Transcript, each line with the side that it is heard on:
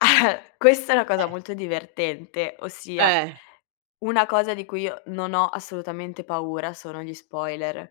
left: Questa è una cosa
right: Eh.
left: molto divertente, ossia
right: Eh.
left: una cosa di cui io non ho assolutamente paura sono gli spoiler.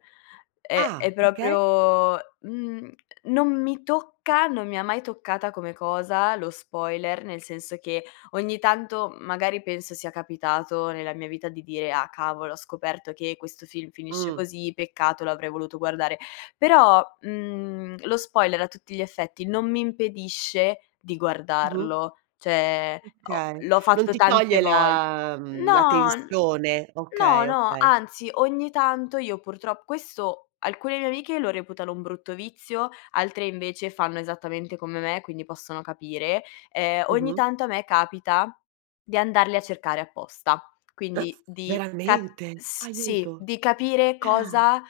left: È
right: Ah,
left: è
right: perché?
left: proprio mhmm, non mi tocca, non mi ha mai toccata come cosa lo spoiler, nel senso che ogni tanto m magari penso sia capitato nella mia vita di dire: "Ah, cavolo, ho scoperto che questo film finisce
right: Mh.
left: così, peccato l'avrei voluto guardare", però, mhmm, lo spoiler, a tutti gli effetti non mi impedisce di
right: Mh-mh.
left: guardarlo, cioè, ho
right: Okay,
left: l'ho
right: non
left: fatto
right: ti toglie
left: tante vol
right: la mhmm, la
left: no, n
right: tensione?
left: no,
right: Okay,
left: no,
right: okay.
left: anzi, ogni tanto io purtrop questo alcune mie amiche lo reputano un brutto vizio, altre, invece, fanno esattamente come me, quindi possono capire, ehm, ogni
right: Mh-mh.
left: tanto a me capita di andarli a cercare apposta,
right: S
left: quindi di ca
right: veramente?
left: s sì,
right: Aiuto!
left: di capire
right: Ah!
left: cosa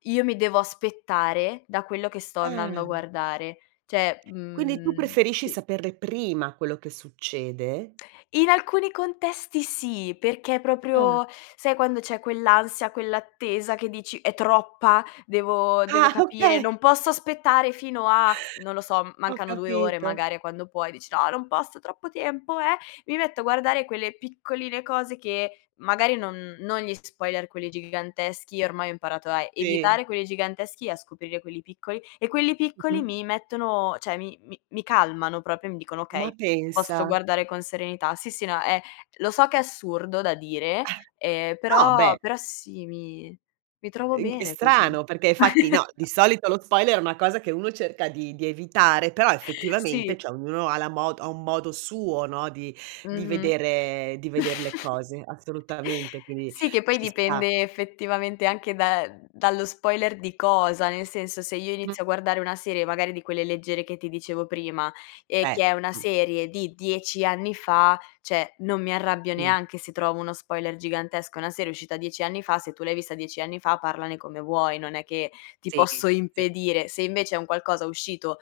left: io mi devo aspettare da quello che sto andando a
right: Ah!
left: guardare. Cioè,
right: Quindi tu
left: mhmm,
right: preferisci
left: sì.
right: saperle prima quello che succede?
left: In alcuni contesti, sì, perché
right: Ah!
left: proprio sai, quando c'è quell'ansia, quell'attesa che dici: "È troppa, devo devo
right: Ah,
left: capire,
right: okay!
left: non posso aspettare fino a" non lo so, m
right: Ho
left: mancano 2 ore
right: capito.
left: magari a quando puoi, dici: "No, non posso troppo tempo"; eh, mi metto a guardare quelle piccoline cose che magari non non gli spoiler quelli giganteschi, ormai ho imparato a
right: Sì.
left: evitare quelli giganteschi e a scoprire quelli piccoli, e quelli piccoli
right: Mh-mh.
left: mi mettono cioè mi mi mi calmano proprio, mi dicono:
right: Ma
left: "Okay, posso
right: pensa!
left: guardare con serenità." Sì, sì, no è lo so che è assurdo da dire, ehm,
right: No,
left: però
right: beh!
left: però, sì, mi mi trovo
right: In ch è
left: bene così.
right: strano, perché fatti, no, di solito lo spoiler è una cosa che uno cerca di di evitare, però, effettivamente,
left: Sì.
right: cioè ognuno ha la mo ha un modo suo, no, di di
left: Mh-mh.
right: vedere di veder le cose, assolutamente, quindi
left: Sì, che poi
right: ci sta.
left: dipende effettivamente anche da ehm, dallo spoiler di cosa. Nel senso, se io
right: Mh.
left: inizio a guardare una serie magari di quelle leggere che ti dicevo prima e
right: Beh,
left: che è una
right: mh.
left: serie di 10 anni fa, cioè non mi arrabbio
right: Mh.
left: neanche se trovo uno spoiler gigantesco, è una serie uscita 10 anni fa, se tu l'hai vista 10 anni fa parlane come vuoi, non è che ti posso
right: Seghe, sì.
left: impedire. Se, invece, è un qualcosa uscito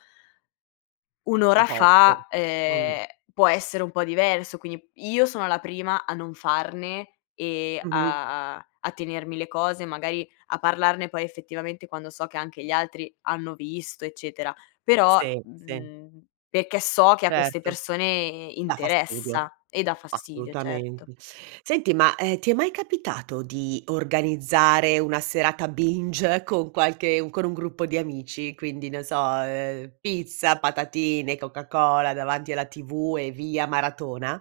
left: 1
right: Da
left: ora
right: poco,
left: fa,
right: mh-mh.
left: uhm, può essere un po' diverso, quindi io sono la prima a non farne e
right: Mh-mh.
left: a a a tenermi le cose, magari a parlarne poi effettivamente quando so che anche gli altri hanno visto, eccetera, però,
right: Sì, sì.
left: mhmm, perché so che a queste
right: Certo!
left: persone
right: Dà fastidio,
left: interessa e dà fastidio, certo.
right: assolutamente. Senti, ma, ehm, ti è mai capitato di organizzare una serata binge con qualche con un gruppo di amici? Quindi, non so, uhm, pizza, patatine, coca cola davanti alla TV, e via maratona?